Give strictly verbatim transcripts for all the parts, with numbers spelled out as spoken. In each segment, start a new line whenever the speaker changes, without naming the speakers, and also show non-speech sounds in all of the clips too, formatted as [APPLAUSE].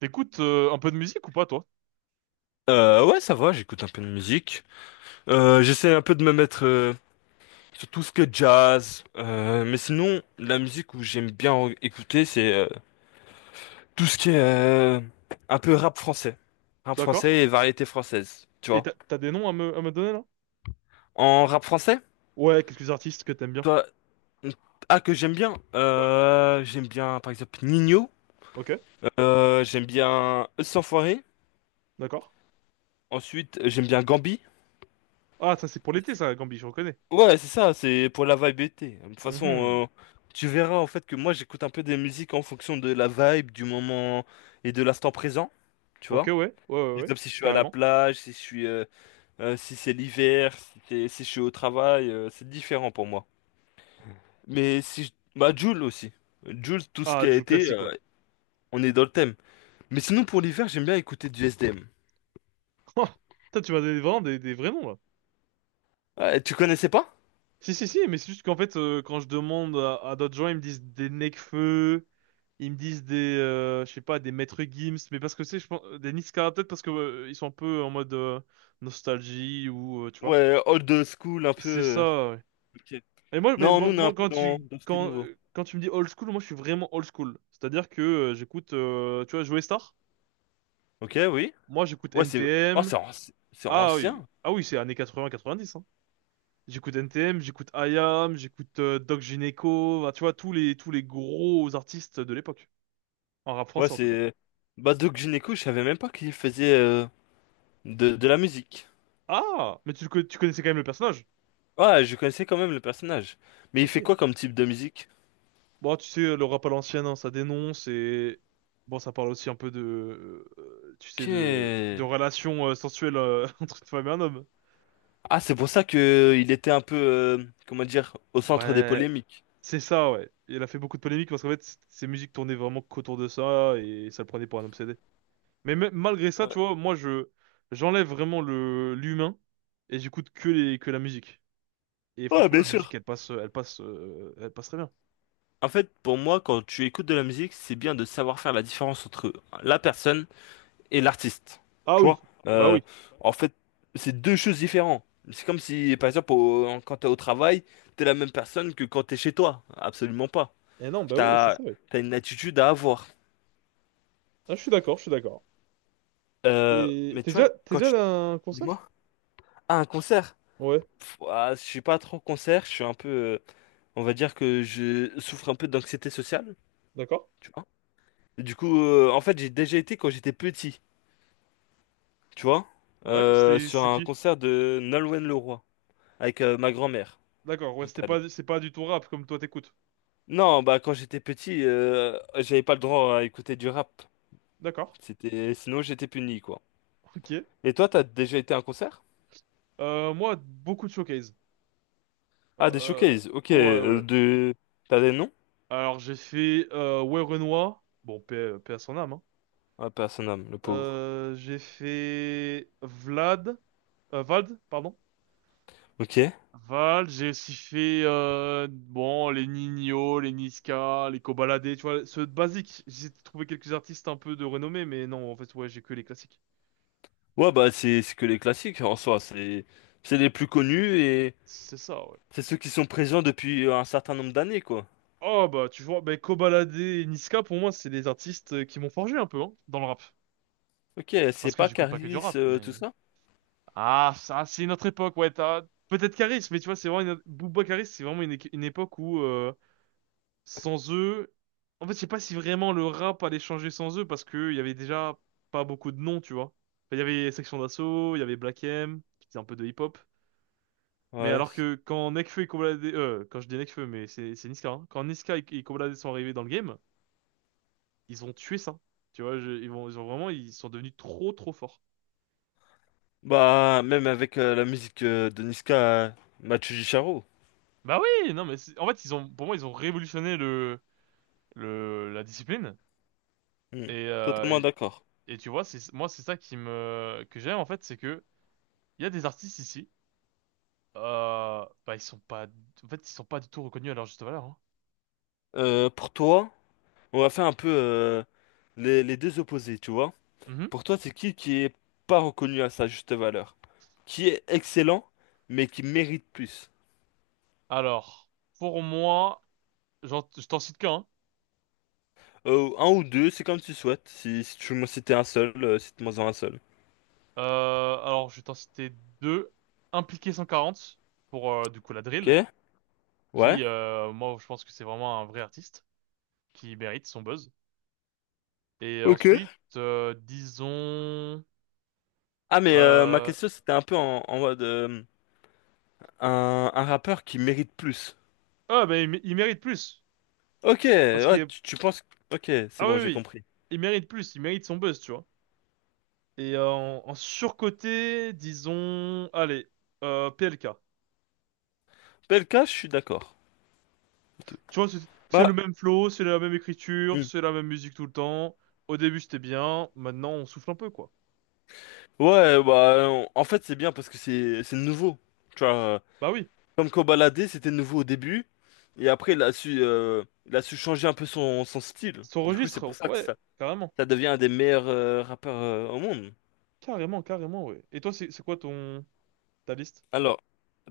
T'écoutes euh, un peu de musique ou pas, toi?
Euh, ouais, ça va, j'écoute un peu de musique. Euh, j'essaie un peu de me mettre euh, sur tout ce que jazz. Euh, mais sinon, la musique où j'aime bien en- écouter, c'est euh, tout ce qui est euh, un peu rap français. Rap
D'accord.
français et variété française, tu
Et
vois.
t'as t'as des noms à me, à me donner, là?
En rap français,
Ouais, quelques artistes que t'aimes bien.
toi, ah, que j'aime bien.
Ouais.
Euh, j'aime bien, par exemple, Nino.
Ok,
Euh, j'aime bien Eux sans Foirer.
d'accord.
Ensuite, j'aime bien Gambi.
Ah, ça, c'est pour l'été, ça, Gambi, je reconnais.
Ouais, c'est ça, c'est pour la vibe été. De toute façon,
Mhm.
euh, tu verras en fait que moi j'écoute un peu des musiques en fonction de la vibe, du moment et de l'instant présent, tu
Ok,
vois.
ouais, ouais, ouais, ouais,
Par
ouais,
exemple, si je suis à la
carrément.
plage, si je suis, euh, euh, si c'est l'hiver, si, c'est- si je suis au travail, euh, c'est différent pour moi. Mais si je... Bah, Jul aussi. Jul, tout ce
Ah,
qui a
du
été,
classique,
euh,
ouais.
on est dans le thème. Mais sinon, pour l'hiver, j'aime bien écouter du S D M.
[LAUGHS] Toi, tu m'as donné vraiment des, des vrais noms, là.
Ah, tu connaissais pas?
Si, si, si, mais c'est juste qu'en fait, euh, quand je demande à, à d'autres gens, ils me disent des Nekfeu, ils me disent des, euh, je sais pas, des Maître Gims, mais parce que c'est, je pense, des Niska, peut-être parce que euh, ils sont un peu en mode euh, nostalgie ou, euh, tu vois.
Ouais, old school, un peu...
C'est
euh,
ça, ouais.
Ok.
Mais moi, mais
Non, nous,
moi,
on est un
moi,
peu
quand
dans,
tu,
dans ce qui est
quand,
nouveau.
quand tu me dis old school, moi, je suis vraiment old school. C'est-à-dire que euh, j'écoute, euh, tu vois, Joey Star.
Ok, oui.
Moi, j'écoute
Ouais, c'est. Oh,
N T M.
c'est anci- c'est
Ah oui,
ancien.
ah oui, c'est années quatre-vingt quatre-vingt-dix, hein. J'écoute N T M, j'écoute I A M, j'écoute euh, Doc Gineco, bah, tu vois, tous les, tous les gros artistes de l'époque. En rap
Ouais,
français, en tout cas.
c'est. Bah, Doc Gynéco, je savais même pas qu'il faisait euh, de, de la musique.
Ah! Mais tu, le co- tu connaissais quand même le personnage?
Ouais, je connaissais quand même le personnage. Mais il
Ok.
fait quoi comme type de musique?
Bon, tu sais, le rap à l'ancienne, hein, ça dénonce et... Bon, ça parle aussi un peu de... euh, tu sais, de,
Ok.
de relations euh, sensuelles euh, [LAUGHS] entre une femme et un homme.
Ah, c'est pour ça que euh, il était un peu, euh, comment dire, au centre des
Ouais,
polémiques.
c'est ça, ouais. Il a fait beaucoup de polémiques parce qu'en fait, c- ses musiques tournaient vraiment qu'autour de ça et ça le prenait pour un obsédé. Mais me- malgré ça,
Ouais.
tu vois, moi, je j'enlève vraiment le l'humain et j'écoute que les que la musique. Et
Ouais,
franchement,
bien
la musique,
sûr.
elle passe, elle passe, euh, elle passe très bien.
En fait, pour moi, quand tu écoutes de la musique, c'est bien de savoir faire la différence entre la personne et l'artiste.
Ah
Tu
oui,
vois?
bah
Euh,
oui.
En fait, c'est deux choses différentes. C'est comme si, par exemple, au- quand t'es au travail, t'es la même personne que quand t'es chez toi. Absolument pas.
Eh non, bah oui, c'est
T'as,
ça, oui.
t'as une attitude à avoir.
Ah, je suis d'accord, je suis d'accord.
Euh,
Et
mais
t'es
tu vois,
déjà, t'es
quand
déjà
tu...
allé à un concert?
Dis-moi. Ah, un concert?
Ouais,
Pff, ah, je suis pas trop concert, je suis un peu... euh, on va dire que je souffre un peu d'anxiété sociale,
d'accord.
tu vois? Et du coup, euh, en fait, j'ai déjà été quand j'étais petit, tu vois?
Ouais,
Euh,
c'était,
sur
c'est
un
qui?
concert de Nolwenn Leroy, avec euh, ma grand-mère.
D'accord, ouais,
J'étais
c'était
allé.
pas, c'est pas du tout rap comme toi t'écoutes.
Non, bah quand j'étais petit, euh, j'avais pas le droit à écouter du rap.
D'accord.
C'était sinon j'étais puni quoi.
Ok.
Et toi, t'as déjà été à un concert?
Euh, moi, beaucoup de showcase.
Ah, des
Euh,
showcases. Ok,
ouais,
euh,
ouais.
de t'as des noms?
Alors, j'ai fait, euh, ouais. Bon, paix, paix à son âme, hein.
Ah, personne âme, le pauvre.
Euh, j'ai fait Vlad. euh, Vald, pardon.
Ok.
Vald, j'ai aussi fait euh, bon, les Nino, les Niska, les Kobalade, tu vois, ceux de basique. J'ai trouvé quelques artistes un peu de renommée, mais non, en fait, ouais, j'ai que les classiques.
Ouais, bah c'est c'est que les classiques en soi, c'est c'est les plus connus et
C'est ça, ouais.
c'est ceux qui sont présents depuis euh, un certain nombre d'années quoi.
Oh, bah, tu vois, bah, Kobalade et Niska, pour moi, c'est des artistes euh, qui m'ont forgé un peu, hein, dans le rap.
Ok, c'est
Parce que
pas
j'écoute pas que du
Caris
rap,
euh, tout
mais...
ça?
Ah, ça, c'est notre époque, ouais. t'as- Peut-être Caris, mais tu vois, c'est vraiment une... Booba Caris, c'est vraiment une, équ- une époque où euh, sans eux, en fait, je sais pas si vraiment le rap allait changer sans eux parce que il y avait déjà pas beaucoup de noms, tu vois. Enfin, il y avait Section d'Assaut, il y avait Black M, qui faisait un peu de hip-hop. Mais
Ouais.
alors que quand Nekfeu et Kobla Dé- euh, quand je dis Nekfeu, mais c'est c'est Niska, hein. Quand Niska et, et Kobla Dé sont arrivés dans le game, ils ont tué ça. Tu vois, je- ils vont, ils ont vraiment, ils sont devenus trop, trop forts.
Bah même avec euh, la musique euh, de Niska, euh, Machu Charo.
Bah oui, non, mais c'est- en fait, ils ont, pour moi, ils ont révolutionné le la discipline
Hmm.
et, euh,
Totalement d'accord.
et et tu vois, c'est moi c'est ça qui me que j'aime, en fait, c'est que il y a des artistes ici, euh, bah ils sont pas en fait, ils sont pas du tout reconnus à leur juste valeur, hein.
Euh, pour toi? On va faire un peu euh, les, les deux opposés, tu vois.
Mhm.
Pour toi, c'est qui qui est pas reconnu à sa juste valeur? Qui est excellent, mais qui mérite plus?
Alors, pour moi, j'en- je t'en cite qu'un, hein.
Euh, un ou deux, c'est comme tu souhaites. Si, si tu veux citer un seul, euh, cite-moi-en un seul.
Euh, alors je vais t'en citer deux: Impliqué cent quarante pour, euh, du coup, la
Ok?
drill,
Ouais?
qui, euh, moi je pense que c'est vraiment un vrai artiste qui mérite son buzz. Et
Ok.
ensuite, euh, disons
Ah, mais euh, ma
euh...
question, c'était un peu en, en, mode euh, un, un rappeur qui mérite plus.
ah, bah il mé- il mérite plus
Ok,
parce
ouais,
que...
tu, tu penses... Ok, c'est
Ah oui,
bon,
oui,
j'ai
oui.
compris.
Il mérite plus, il mérite son buzz, tu vois. Et euh, en, en surcoté, disons, allez, euh, P L K.
Belka, je suis d'accord.
Tu vois, c'est c'est le
Bah,
même flow, c'est la même écriture,
hmm.
c'est la même musique tout le temps. Au début, c'était bien, maintenant, on souffle un peu, quoi.
Ouais, bah, on- en fait, c'est bien parce que c'est c'est nouveau. Tu vois, euh,
Bah oui,
comme Kobalade, c'était nouveau au début. Et après, il a su, euh, il a su changer un peu son, son style.
son
Du coup, c'est pour
registre,
ça que ça,
ouais, carrément.
ça devient un des meilleurs euh, rappeurs euh, au monde.
Carrément, carrément, ouais. Et toi, c'est c'est quoi ton... ta liste?
Alors,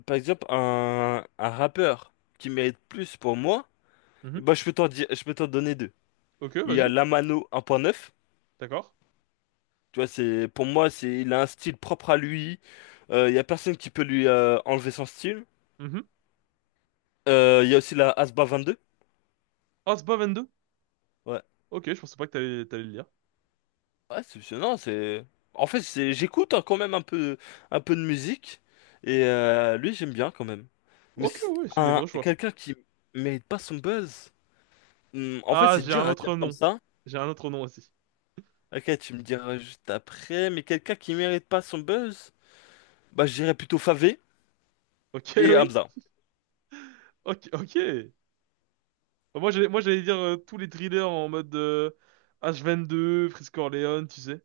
par exemple, un, un rappeur qui mérite plus pour moi, eh
Mhm.
ben, je peux t'en dire, je peux t'en donner deux.
Ok,
Il y a
vas-y,
Lamano un point neuf.
d'accord.
Tu vois, c'est, pour moi, c'est, il a un style propre à lui. Euh, Il y a personne qui peut lui euh, enlever son style.
Mhm.
Euh, Il y a aussi la Asba vingt-deux.
Ah, c'est pas vingt-deux?
Ouais.
Ok, je pensais pas que t'allais t'allais le lire.
Ouais, c'est c'est- non, c'est en fait c'est j'écoute hein, quand même un peu un peu de musique et euh, lui j'aime bien quand même. Mais
Ok,
c'est
ouais, c'est des
un
vrais choix.
quelqu'un qui mérite pas son buzz. Hmm, en fait,
Ah,
c'est
j'ai
dur
un
à dire
autre
comme
nom.
ça.
J'ai un autre nom aussi.
Ok, tu me diras juste après, mais quelqu'un qui mérite pas son buzz, bah je dirais plutôt Favé
Ok, [LAUGHS]
et
oui.
Hamza.
Ok, ok. Bah, Moi, j'allais, moi, j'allais dire euh, tous les thrillers en mode euh, h deux Frisco Orleans, tu sais,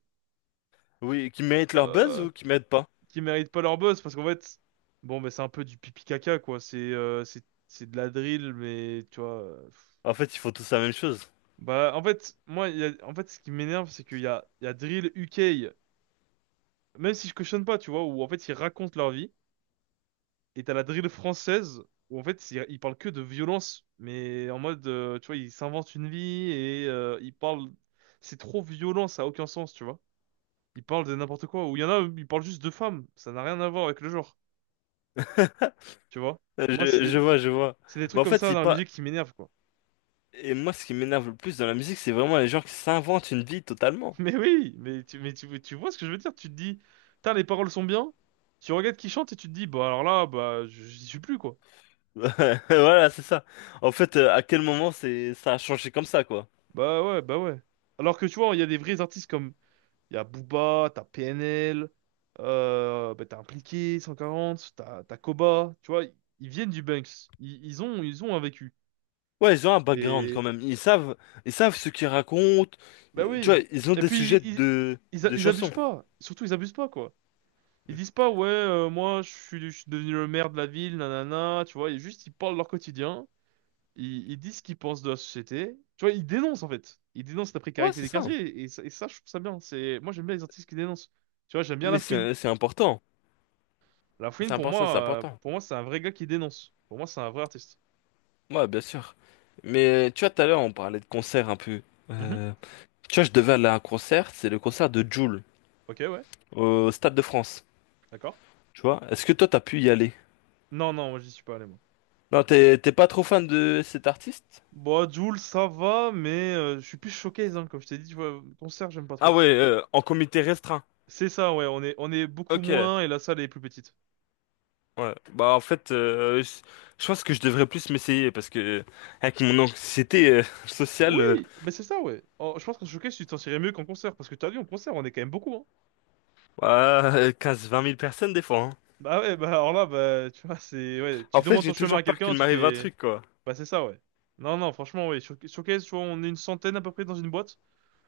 Oui, qui méritent leur buzz
euh,
ou qui méritent pas?
qui méritent pas leur buzz parce qu'en fait, bon, bah, c'est un peu du pipi caca, quoi. C'est euh, c'est c'est de la drill, mais tu vois. Euh, pff.
En fait, ils font tous la même chose.
Bah, en fait, moi, il y a- en fait, ce qui m'énerve, c'est qu'il y a, il y a drill U K, même si je cautionne pas, tu vois, où en fait, ils racontent leur vie. Et t'as la drill française où en fait il il parle que de violence, mais en mode euh, tu vois, il s'invente une vie et euh, il parle, c'est trop violent, ça a aucun sens, tu vois. Il parle de n'importe quoi. Ou il y en a, il parle juste de femmes, ça n'a rien à voir avec le genre, tu vois.
Euh,
Moi,
Je, je
c'est
vois, je vois.
c'est des
Mais
trucs
en
comme
fait,
ça
c'est
dans la
pas.
musique qui m'énervent, quoi.
Et moi, ce qui m'énerve le plus dans la musique, c'est vraiment les gens qui s'inventent une vie totalement.
[LAUGHS] Mais oui, mais tu mais tu, tu vois ce que je veux dire? Tu te dis: putain, les paroles sont bien. Tu regardes qui chante et tu te dis: bah alors là, bah j'y suis plus, quoi.
[LAUGHS] Voilà, c'est ça. En fait, euh, à quel moment c'est ça a changé comme ça, quoi.
Bah ouais, bah ouais. Alors que tu vois, il y a des vrais artistes comme il y a Booba, t'as P N L, euh, bah, t'as Impliqué, cent quarante, t'as t'as Koba, tu vois, ils viennent du Banks. Ils, ils ont, ils ont un vécu.
Ouais, ils ont un background quand
Et
même. Ils savent, ils savent ce qu'ils racontent.
bah
Euh, Tu
oui.
vois, ils ont
Et
des
puis
sujets
ils,
de,
ils, a-
de
ils abusent
chansons.
pas. Surtout ils abusent pas, quoi. Ils disent pas ouais, euh, moi je suis, je suis, devenu le maire de la ville, nanana, tu vois, ils juste ils parlent de leur quotidien, ils, ils disent ce qu'ils pensent de la société. Tu vois, ils dénoncent en fait. Ils dénoncent la
Ouais,
précarité
c'est
des
ça.
quartiers et, ça, et ça, je trouve ça bien. C'est moi, j'aime bien les artistes qui dénoncent. Tu vois, j'aime bien
Mais
La
c'est c'est important. C'est
Lafouine, pour
important, c'est
moi, euh,
important.
pour moi, c'est un vrai gars qui dénonce. Pour moi, c'est un vrai artiste.
Ouais, bien sûr. Mais euh, tu vois, tout à l'heure, on parlait de concert un peu.
Mhm.
Euh, Tu vois, je devais aller à un concert. C'est le concert de Jul
Ok, ouais,
au Stade de France.
d'accord.
Tu vois, est-ce que toi, t'as pu y aller?
Non, non, moi, j'y suis pas allé, moi.
Non, t'es t'es pas trop fan de cet artiste?
Bon, Jul, ça va, mais euh, je suis plus showcase, hein, comme je t'ai dit, tu vois, concert, j'aime pas
Ah
trop.
ouais, euh, en comité restreint.
C'est ça, ouais, on est, on est beaucoup
Ok.
moins et la salle est plus petite.
Ouais, bah en fait, euh, je je pense que je devrais plus m'essayer parce que euh, avec mon anxiété euh, [LAUGHS] sociale, euh,
Oui, ben c'est ça, ouais. Oh, je pense qu'en showcase, tu t'en tirais mieux qu'en concert, parce que t'as vu, en concert, on est quand même beaucoup, hein.
bah, euh, quinze-vingt mille personnes des fois, hein.
Bah ouais, bah alors là, bah, tu vois, c'est, ouais,
En
tu
fait,
demandes ton
j'ai
chemin
toujours
à
peur qu'il
quelqu'un, tu
m'arrive un
fais,
truc, quoi.
bah c'est ça, ouais. Non, non, franchement, ouais, show- showcase, tu vois, on est une centaine à peu près dans une boîte.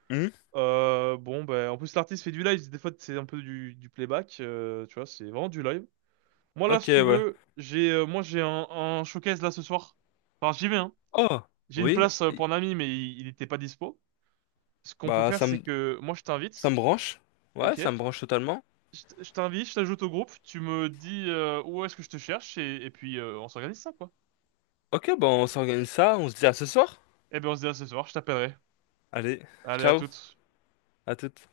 Hmm.
Euh, bon, ben, en plus, l'artiste fait du live, des fois, c'est un peu du, du playback, euh, tu vois, c'est vraiment du live. Moi, là,
Ok,
si tu
ouais.
veux, j'ai, euh, moi, j'ai un, un showcase là ce soir. Enfin, j'y vais, hein.
Oh,
J'ai une
oui,
place euh, pour
i-
un ami, mais il il était pas dispo. Ce qu'on peut
bah
faire,
ça
c'est
me
que moi, je
ça me
t'invite,
branche. Ouais,
ok?
ça me branche totalement.
Je t- je t'invite, je t'ajoute au groupe, tu me dis euh, où est-ce que je te cherche, et, et puis euh, on s'organise ça, quoi.
Ok, bah on s'organise ça, on se dit à ce soir.
Eh ben, on se dit à ce soir, je t'appellerai.
Allez,
Allez, à
ciao,
toutes.
à toutes.